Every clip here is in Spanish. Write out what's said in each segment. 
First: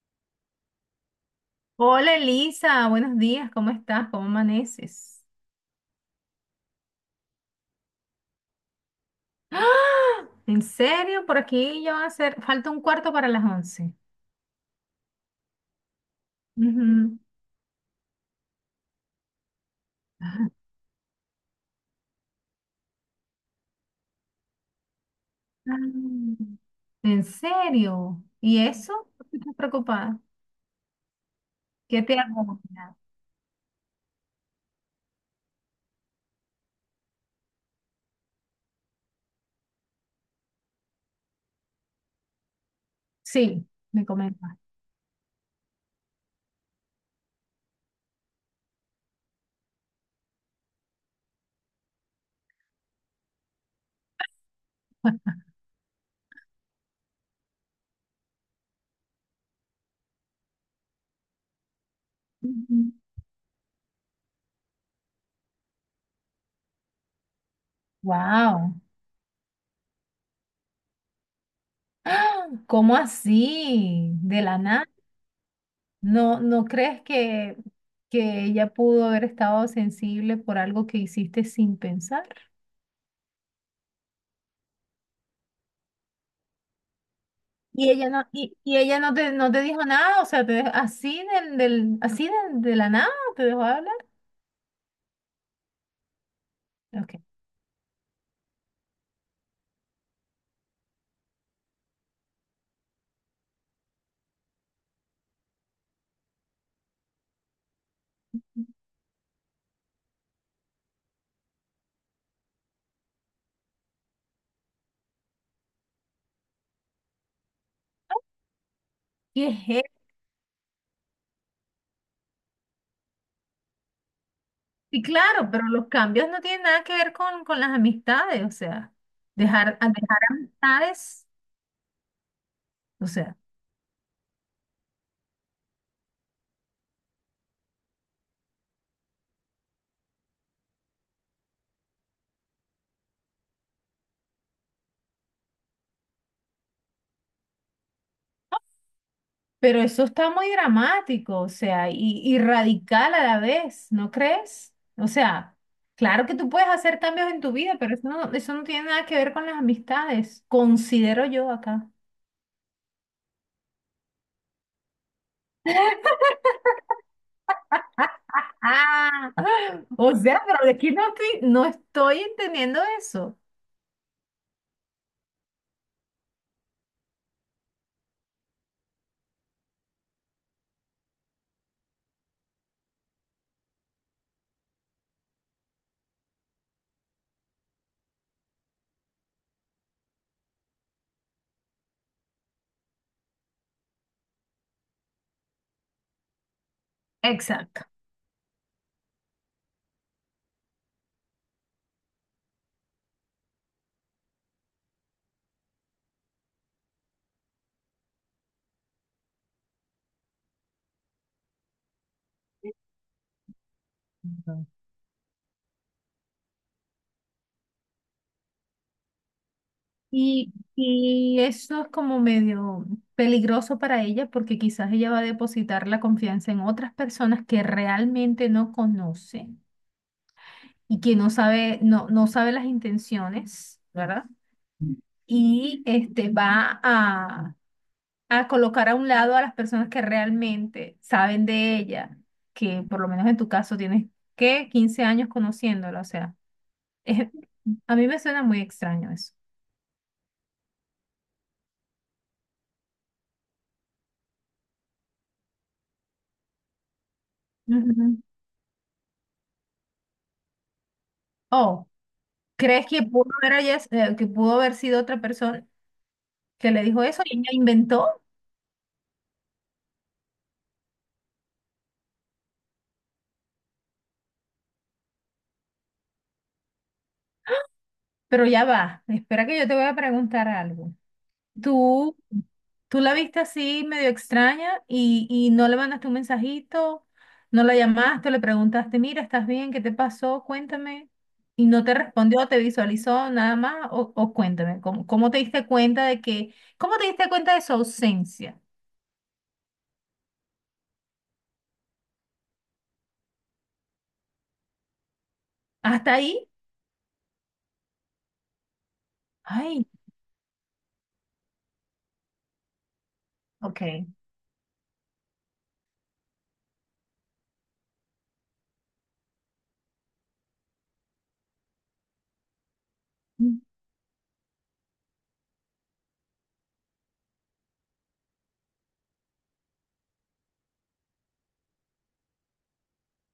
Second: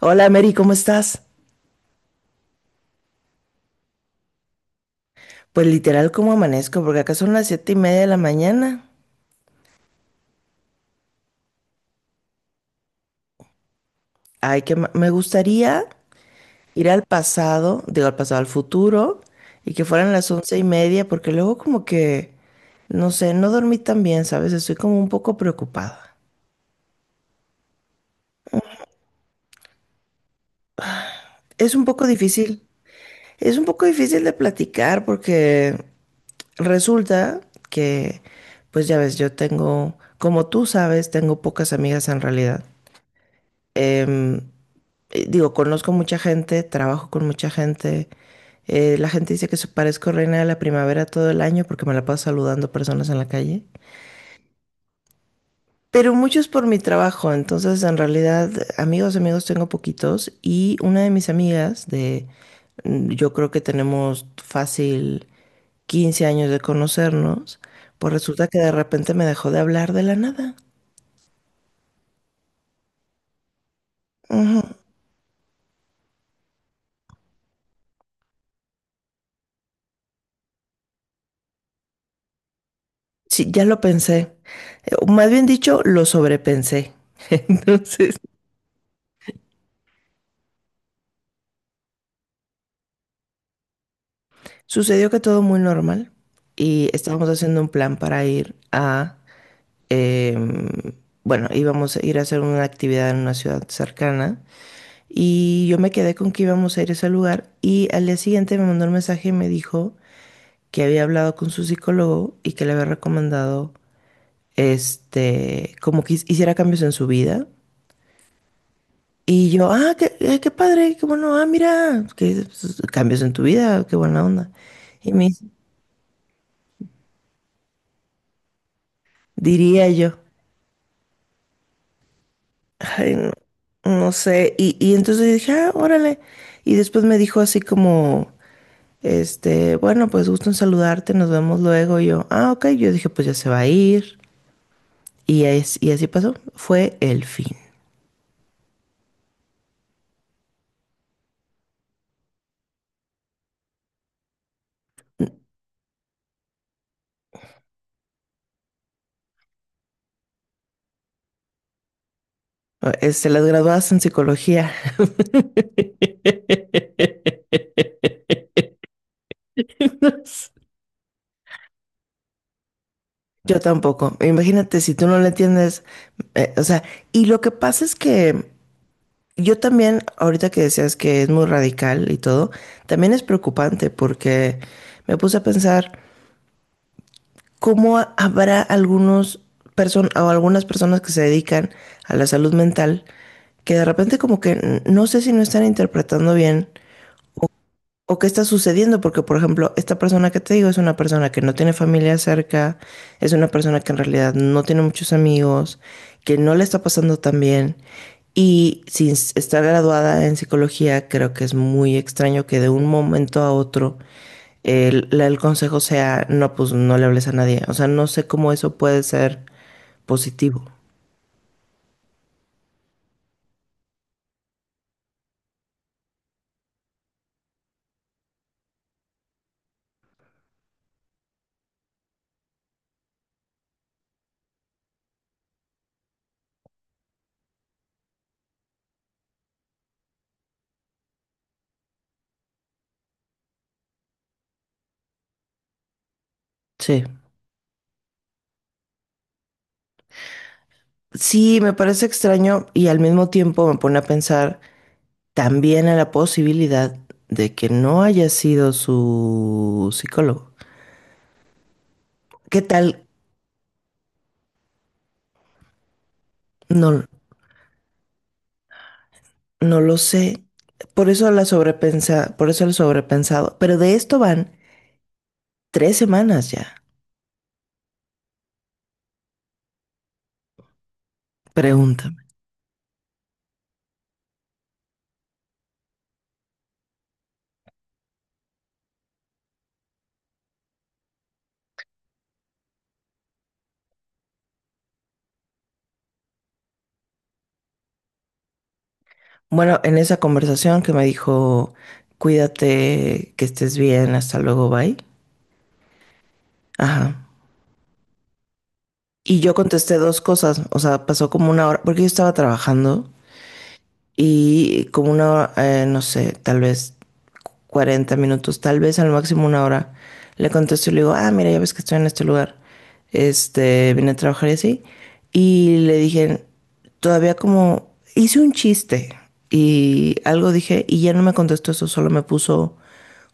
Hola Mary, ¿cómo estás? Hola Elisa, buenos días, ¿cómo estás? ¿Cómo amaneces? Pues literal, ¿cómo amanezco? Porque acá son las 7:30 de la mañana. ¡Ah! ¿En serio? Por aquí ya van a ser, falta un cuarto para las 11. Ay, que me gustaría ir al Ujú. pasado, digo al pasado, al futuro, y que fueran las 11:30, porque luego como que, no sé, no dormí tan bien, ¿sabes? Estoy como un poco preocupada. Ah, ¿en serio? ¿Y eso? ¿Por qué estás preocupada? Es un ¿Qué poco te ha difícil, comentado? es un poco difícil de platicar porque resulta que, pues ya ves, yo tengo, como tú sabes, tengo pocas amigas en realidad. Sí, me Em, comentas. Digo, conozco mucha gente, trabajo con mucha gente. La gente dice que parezco reina de la primavera todo el año porque me la paso saludando personas en la calle. Pero muchos por mi trabajo, entonces en realidad amigos, amigos tengo poquitos y una de mis amigas de, yo creo que tenemos fácil 15 años de conocernos, pues resulta que de Wow. repente me dejó de hablar de la nada. ¿Cómo así? De la Ujú. nada. ¿No, no crees que ella pudo haber estado sensible por algo que hiciste sin pensar? Sí, ya lo pensé. O más bien dicho, lo sobrepensé. Y ella Entonces, no, y, y ella no te, no te dijo nada, o sea, te dejó así del, así de la nada, te dejó de hablar. sucedió que todo muy normal y Okay. estábamos haciendo un plan para ir a, em, bueno, íbamos a ir a hacer una actividad en una ciudad cercana y yo me quedé con que íbamos a ir a ese lugar y al día siguiente me mandó un mensaje y me dijo que había hablado con su psicólogo y que le había recomendado, como que hiciera cambios en su vida. ¿Qué Y es yo, ah, eso? Qué padre, qué bueno, ah, mira, que pues, cambios en tu vida, qué buena onda. Sí, Y me dice, claro, pero los cambios no tienen nada que ver con las amistades, o sea, dejar, a diría yo. dejar amistades, o sea, No sé, y entonces dije, ah, órale. Y después me dijo así como, bueno, pues gusto en saludarte, nos vemos luego. Y yo, ah, ok. Yo dije, pues ya se va a ir. Y así pasó. Fue el fin. pero eso está muy dramático, o sea, y radical a la vez, ¿no crees? O sea, claro que tú puedes hacer cambios en tu vida, pero eso no tiene nada que ver con las amistades, considero yo acá. Las graduadas en psicología. Ah, o sea, pero de aquí no estoy entendiendo eso. Yo tampoco. Imagínate si tú no le entiendes, o sea, y lo que pasa es que yo también, ahorita que decías que es muy radical y todo, también es preocupante porque me puse a pensar, ¿cómo habrá algunos person o algunas personas que se dedican a la salud mental que de repente como que no sé si no están interpretando bien Exacto. o qué está sucediendo? Porque por ejemplo, esta persona que te digo es una persona que no tiene familia cerca, es una persona que en realidad no tiene muchos amigos, que no le está pasando tan bien. Y sin estar graduada en psicología, creo que es muy extraño que de un momento a otro el consejo sea, no, pues no le hables a nadie. O sea, no sé cómo eso puede ser Y, positivo. y eso es como medio peligroso para ella porque quizás ella va a depositar la confianza en otras personas que realmente no conoce y que no sabe, no, no sabe las intenciones, ¿verdad? Y este va a colocar a un lado a las personas que realmente saben de ella, que por lo menos en tu caso tienes, ¿qué? 15 años conociéndola, o sea. Sí. Es- a mí me suena muy extraño eso. Sí, me parece extraño y al mismo tiempo me pone a pensar también a la posibilidad de que no Ujú. haya sido su psicólogo. Oh, ¿Qué ¿crees que tal? pudo haber sido otra persona que le dijo No, eso y ella inventó? no lo sé. Por eso la sobrepensa, por eso lo sobrepensado. Pero de esto van 3 semanas ya. Pero ya va, espera que yo te voy a preguntar algo. ¿Tú, Pregúntame. tú la viste así medio extraña y no le mandaste un mensajito, no la llamaste, le preguntaste, mira, ¿estás bien? ¿Qué te pasó? Cuéntame. Y no te respondió, te visualizó nada más o cuéntame, ¿cómo te diste cuenta de que, cómo te diste cuenta de su ausencia? Bueno, en esa conversación que me dijo, cuídate, que estés bien, hasta luego, bye. ¿Hasta ahí? Ajá. Y yo Ay, contesté dos cosas, o sea, pasó como una hora, porque yo estaba trabajando ok. y como una hora, no sé, tal vez 40 minutos, tal vez al máximo una hora, le contesto y le digo, ah, mira, ya ves que estoy en este lugar, Mm. Vine a trabajar y así, y le dije, todavía como, hice un chiste y algo dije, y ya no me contestó eso, solo me puso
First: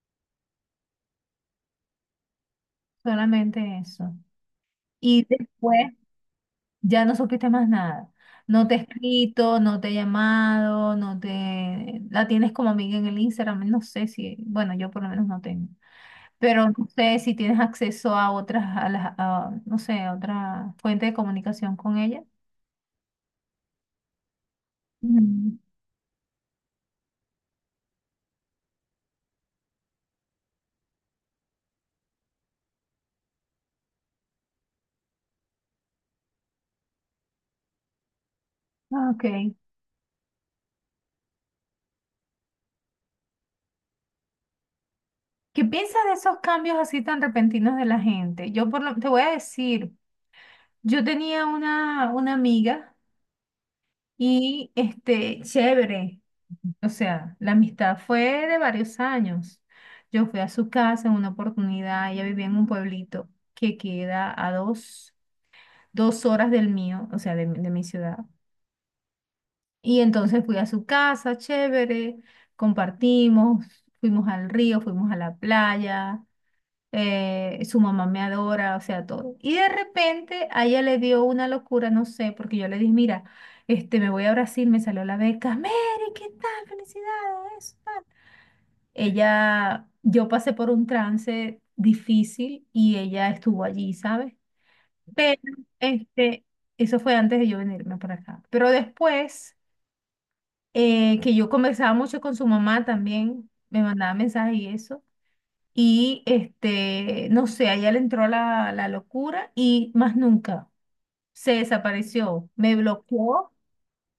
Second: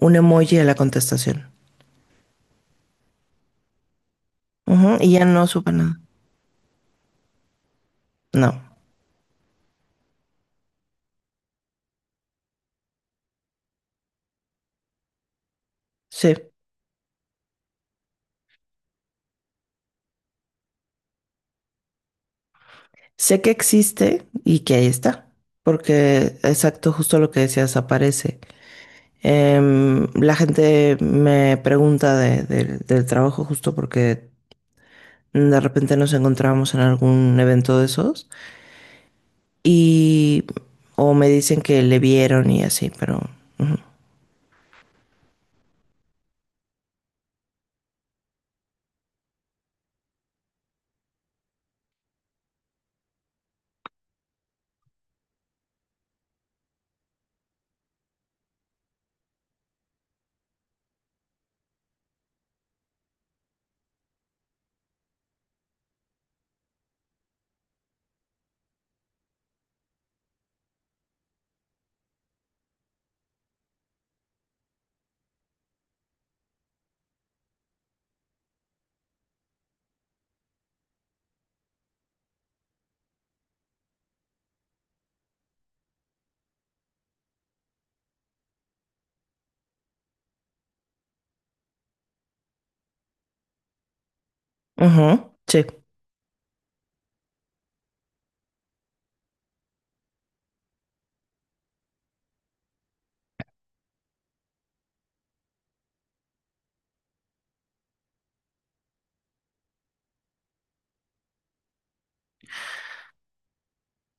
un emoji a la contestación. Solamente eso. Ujú, y ya Y no supe después nada. ya no supiste más nada. No, No te he escrito, no te he llamado, no te... La tienes como amiga en el Instagram, no sé si... Bueno, yo por lo menos no tengo. sí. Pero no sé si tienes acceso a otras, a las, a, no sé, a otra fuente de comunicación con ella. Sé que existe y que ahí está, Mm. porque exacto, justo lo que decías, aparece. La gente me pregunta del trabajo justo porque de repente nos encontramos en algún evento de esos Ok. y o me dicen que le vieron y así, pero ujú. ¿Qué piensas de esos cambios así tan repentinos de la gente? Te voy a decir, yo tenía una amiga. Y este, chévere, o sea, la amistad fue de varios años. Yo fui a su casa en una oportunidad, ella vivía en un pueblito que queda a dos horas del mío, o sea, de mi ciudad. Y entonces fui a su casa, chévere, compartimos, fuimos al río, fuimos a la playa, su mamá me adora, o sea, todo. Y de repente a ella le dio una locura, no sé, porque yo le dije, mira, este, me voy a Brasil, me salió la beca, Mary, ¿qué tal? Felicidades. Ella, yo pasé por un trance difícil y ella estuvo allí, ¿sabes? Ujú, Pero, sí. este, eso fue antes de yo venirme para acá. Pero después, que yo conversaba mucho con su mamá también, me mandaba mensajes y eso. Y este, no sé, a ella le entró la locura y más nunca se desapareció. Me bloqueó,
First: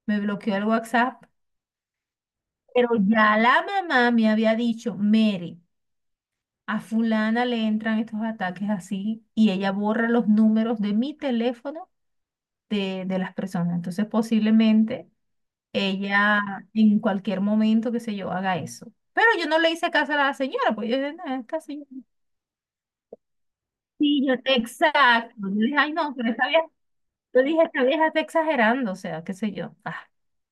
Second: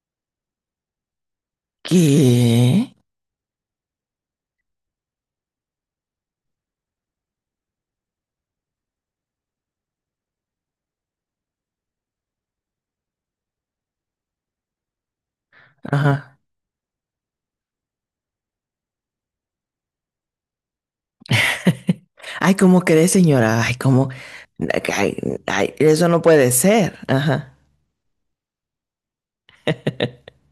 me bloqueó el WhatsApp. Pero ¿Qué? ya la mamá me había dicho, Mary, a fulana le entran estos ataques así y ella borra los números de mi teléfono de las personas. Entonces posiblemente Ajá. ella en cualquier momento, qué sé yo, haga eso. Pero yo no le hice caso a la señora, pues yo dije, no, esta señora. Ay, ¿cómo crees, señora? Ay, ¿cómo? Sí, yo, Ay, exacto. Yo ay, dije, ay, eso no, no pero esta puede vieja. ser. Yo Ajá. dije, esta vieja está exagerando, o sea, qué sé yo. Ah,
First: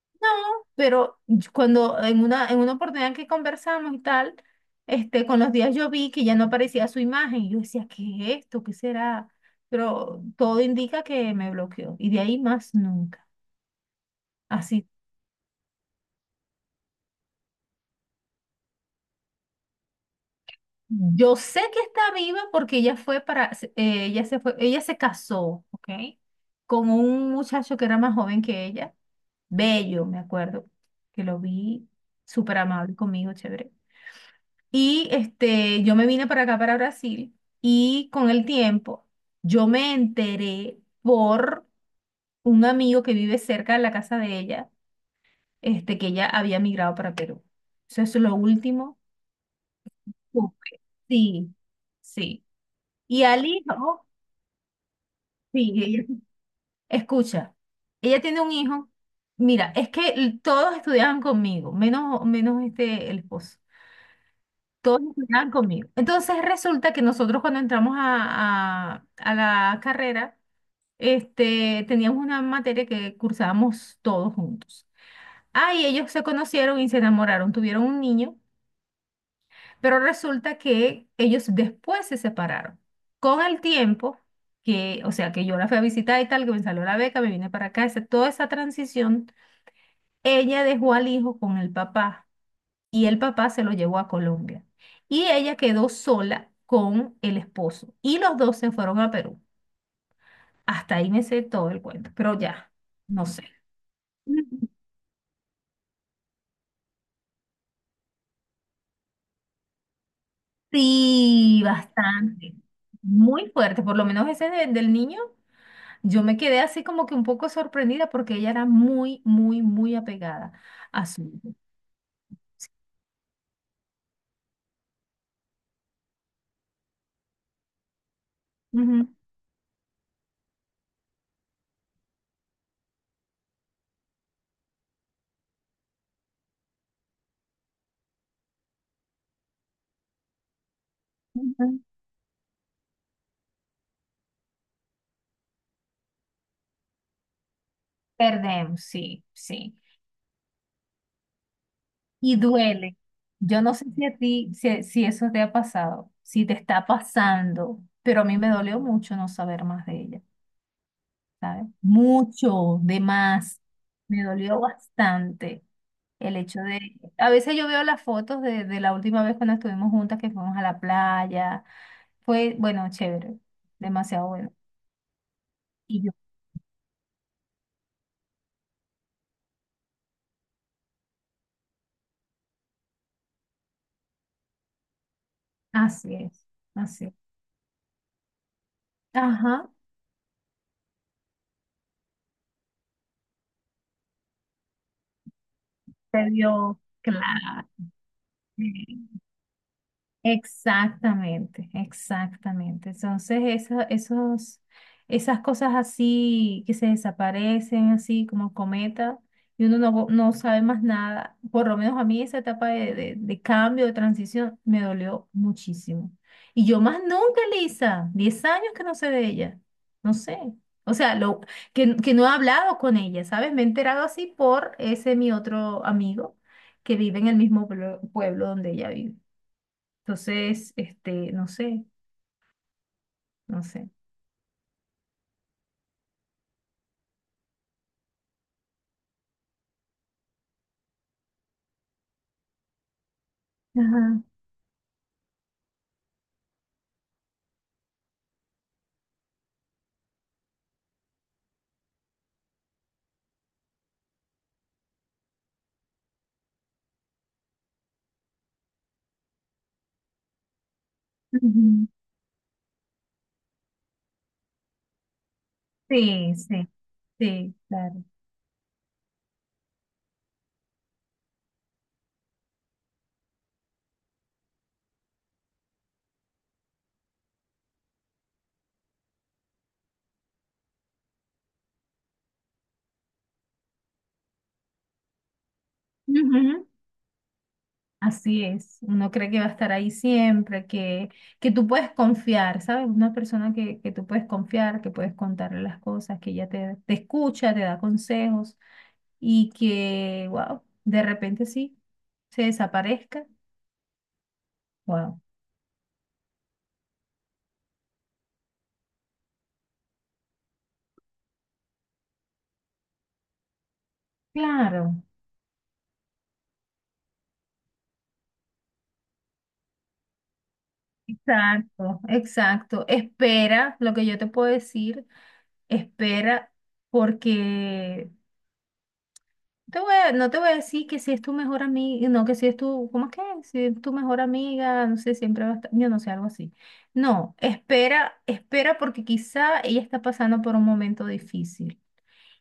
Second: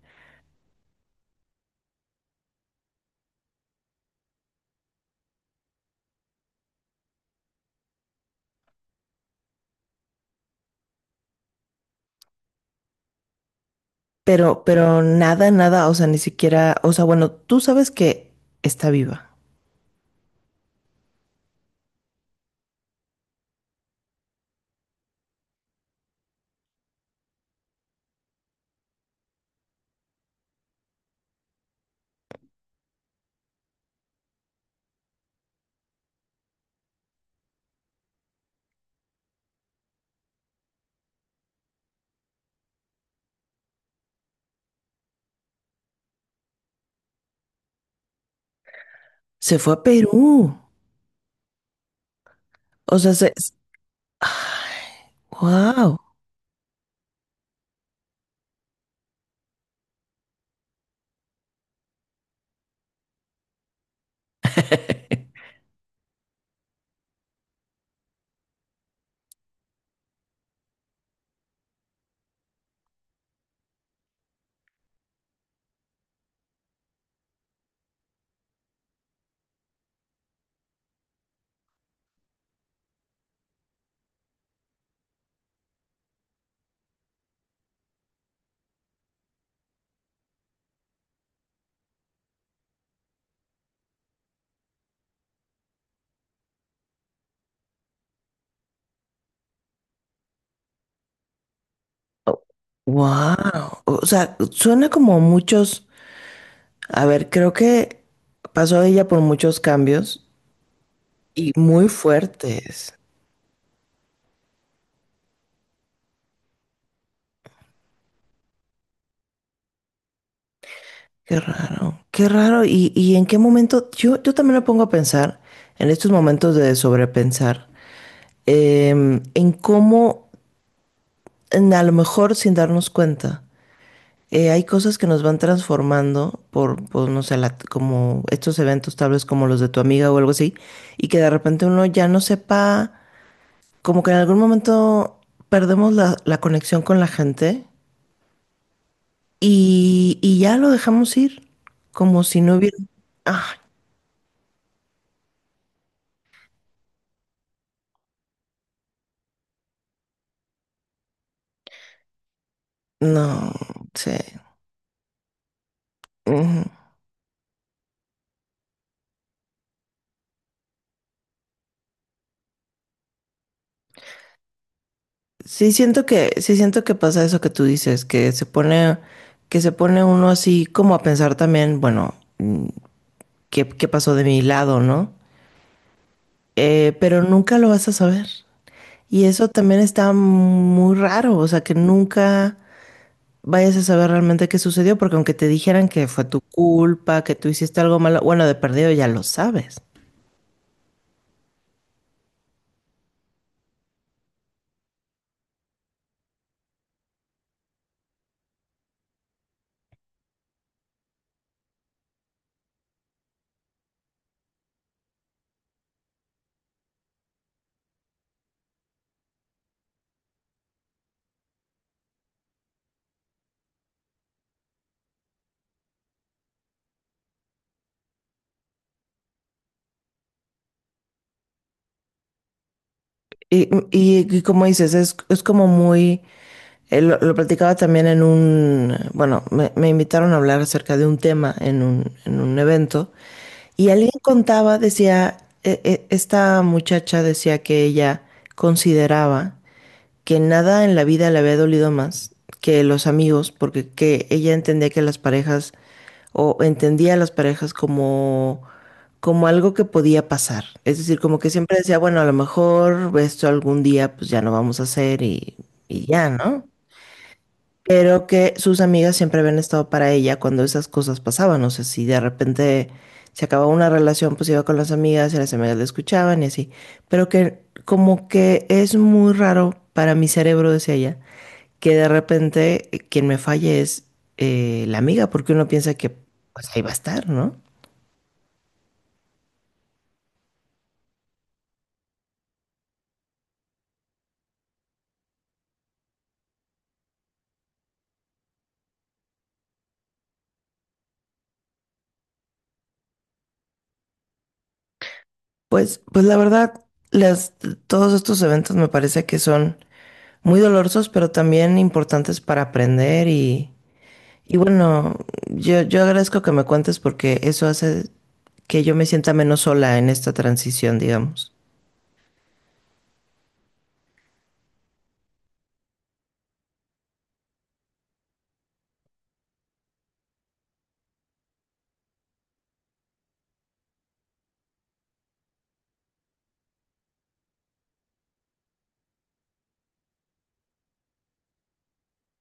pero cuando en una, oportunidad que conversamos y tal, este, con los días yo vi que ya no aparecía su imagen. Y yo decía, ¿qué es esto? ¿Qué será? Pero todo indica que me bloqueó. Y de ahí más nunca. Pero, Así. pero nada, nada, o sea, ni siquiera, o sea, bueno, tú sabes que está viva. Yo sé que está viva porque ella se fue, ella se casó, ¿ok? Con un muchacho que era más joven que ella, bello, me acuerdo, que lo vi súper amable conmigo, chévere. Y este, yo me vine para acá, para Brasil, y con el tiempo yo me enteré por un amigo que vive cerca de la casa de ella, este, que ella había migrado para Perú. Eso es lo último Se fue a que Perú. supe. Sí, sí. O sea, Y se... al hijo, sí, wow. Escucha, ella tiene un hijo. Mira, es que todos estudiaban conmigo, menos este, el esposo. Todos estudiaban conmigo. Entonces resulta que nosotros cuando entramos a la carrera, este, teníamos una materia que cursábamos todos juntos. Ah, y ellos se conocieron y se enamoraron, tuvieron un niño, pero resulta que ellos después se separaron. Con el tiempo, que, o sea, que yo la fui a visitar y tal, que me salió la beca, me vine para acá, toda esa transición, ella dejó al hijo con el papá, y el papá se lo llevó a Colombia. Y ella quedó sola con el esposo y los dos se fueron a Perú. Hasta ahí me sé todo el cuento, pero ya, no sé. Wow. O sea, suena como muchos. A ver, creo que pasó ella por muchos cambios y Sí, muy bastante. fuertes. Muy fuerte, por lo menos ese del niño, yo me quedé así como que un poco sorprendida porque ella era muy, muy, muy apegada a su Qué hijo. raro, qué raro. ¿Y en qué momento? Yo también me pongo a pensar en estos momentos de sobrepensar, Ujú. En cómo, a lo mejor sin darnos cuenta. Hay cosas que nos van transformando por, pues, no sé, como estos eventos tal vez como los de tu amiga o algo así, y que de repente Ujú. uno ya no sepa, como que en algún momento perdemos la conexión con la gente Perdemos, sí, sí. y ya lo dejamos ir, como Y si no hubiera... duele. Ah, Yo no sé si a ti, si eso te ha pasado, si te está pasando, pero a mí me dolió mucho no saber más de ella, ¿sabes? Mucho de no más. sé. Me dolió bastante el hecho Ujú. de... A veces yo veo las fotos de la última vez cuando estuvimos juntas, que fuimos a la playa. Fue, bueno, chévere, demasiado bueno. Sí Y siento yo, que, sí siento que pasa eso que tú dices, que se pone uno así como a pensar también, bueno, ¿qué pasó de mi lado, no? así es, así es. Pero nunca lo vas a saber. Y eso Ajá, también está muy raro, o sea, que nunca vayas a saber realmente qué sucedió, porque aunque te dijeran que fue se tu vio, culpa, que tú claro. hiciste algo malo, bueno, de perdido ya Sí. lo sabes. Exactamente, exactamente. Entonces, esos, esas cosas así que se desaparecen, así como cometa, y uno no, no sabe más nada, por lo menos a mí esa etapa de cambio, de transición, me dolió muchísimo. Y yo más nunca, Lisa, 10 años que no sé de ella, no sé. O sea, lo, que no he hablado con ella, ¿sabes? Me he enterado así por ese mi otro amigo que vive en el mismo pueblo donde ella vive. Entonces, este, no sé, no Y, sé. y- y como dices, es, como muy, lo platicaba también en un, bueno, me invitaron a hablar acerca de un tema en un evento. Y alguien Ajá. contaba, decía, esta muchacha decía que ella consideraba que nada en la vida le había dolido más que los amigos, porque que ella entendía que las parejas, o entendía a las parejas como algo que podía pasar. Es decir, como que siempre Ujú. decía, bueno, a lo mejor esto algún día pues ya no vamos a hacer y ya, Sí, ¿no? sí, sí, claro. Pero que sus amigas siempre habían estado para ella cuando esas cosas pasaban. O sea, si de repente se acababa una relación, pues iba con las amigas y las amigas le escuchaban y así. Pero que como que es muy raro para mi cerebro, decía ella, que de repente quien me falle es la amiga, porque uno piensa que Ujú. pues ahí va a estar, ¿no? Así es. Uno cree que va a estar ahí siempre, que, tú puedes confiar, ¿sabes? Una persona que tú puedes confiar, que puedes contarle las cosas, que ella te, te escucha, te da consejos y que, wow, de repente sí, se desaparezca. Wow. Pues la verdad, las, todos estos eventos me parece que son muy dolorosos, pero también importantes para aprender y Claro, bueno, yo agradezco que me cuentes porque eso hace que yo me sienta menos sola en esta transición, digamos. exacto, exacto. Espera, lo que yo te puedo decir. Espera, porque te voy a- no te voy a decir que si es tu mejor amiga, no, que si es tu, ¿cómo es que? Si es tu mejor amiga, no sé, siempre va a estar, yo no sé, algo así. No, espera, espera porque quizá ella está pasando por un momento difícil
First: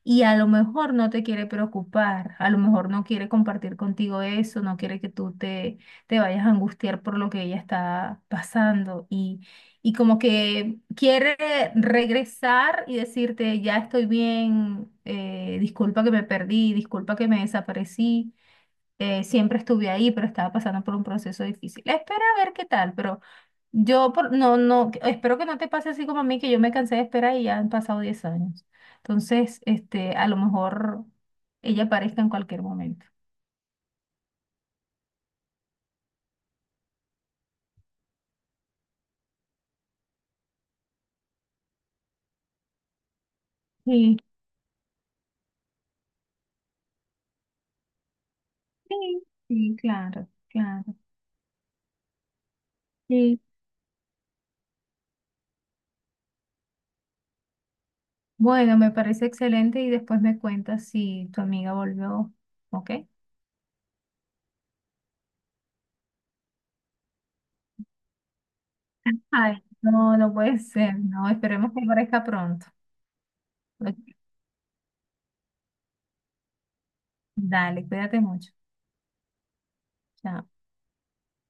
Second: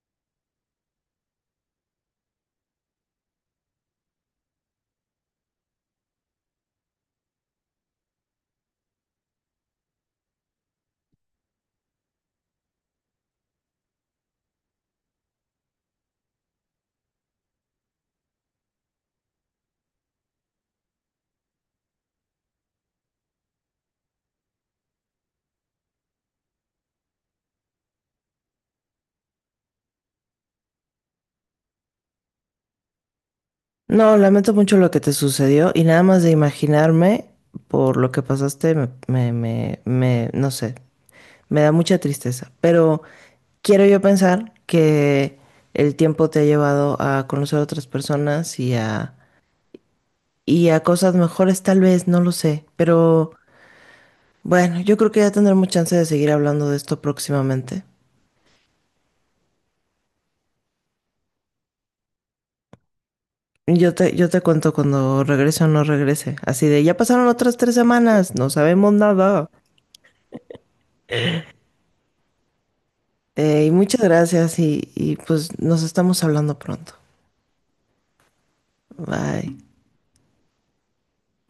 y a lo mejor no te quiere preocupar, a lo mejor no quiere compartir contigo eso, no quiere que tú te vayas a angustiar por lo que ella está pasando y como que quiere regresar y decirte, ya estoy bien, disculpa que me perdí, disculpa que me desaparecí, siempre estuve ahí, pero estaba pasando por un proceso difícil. Espera a ver qué tal, pero no, no, espero que no te pase así como a mí, que yo me cansé de esperar y ya han pasado 10 años. Entonces, este, a lo mejor ella aparezca en cualquier momento. No, lamento mucho lo que te sucedió y nada más de imaginarme por lo que pasaste, no sé. Me da mucha tristeza, pero quiero yo Sí, pensar que el tiempo te ha llevado a conocer a otras personas y a, sí, sí, claro, y a claro. cosas mejores, tal vez, no lo sé, pero Sí. bueno, yo creo que ya tendremos chance de seguir hablando de esto próximamente. Bueno, me parece excelente y después me cuentas si tu amiga volvió, ¿ok? Yo te cuento cuando regrese o no regrese, así de, ya pasaron otras 3 semanas, no sabemos nada. Ay, no, no puede ser, no, esperemos que aparezca pronto. Y Ok, muchas gracias y pues nos estamos hablando pronto. dale, cuídate mucho. Bye. Chao.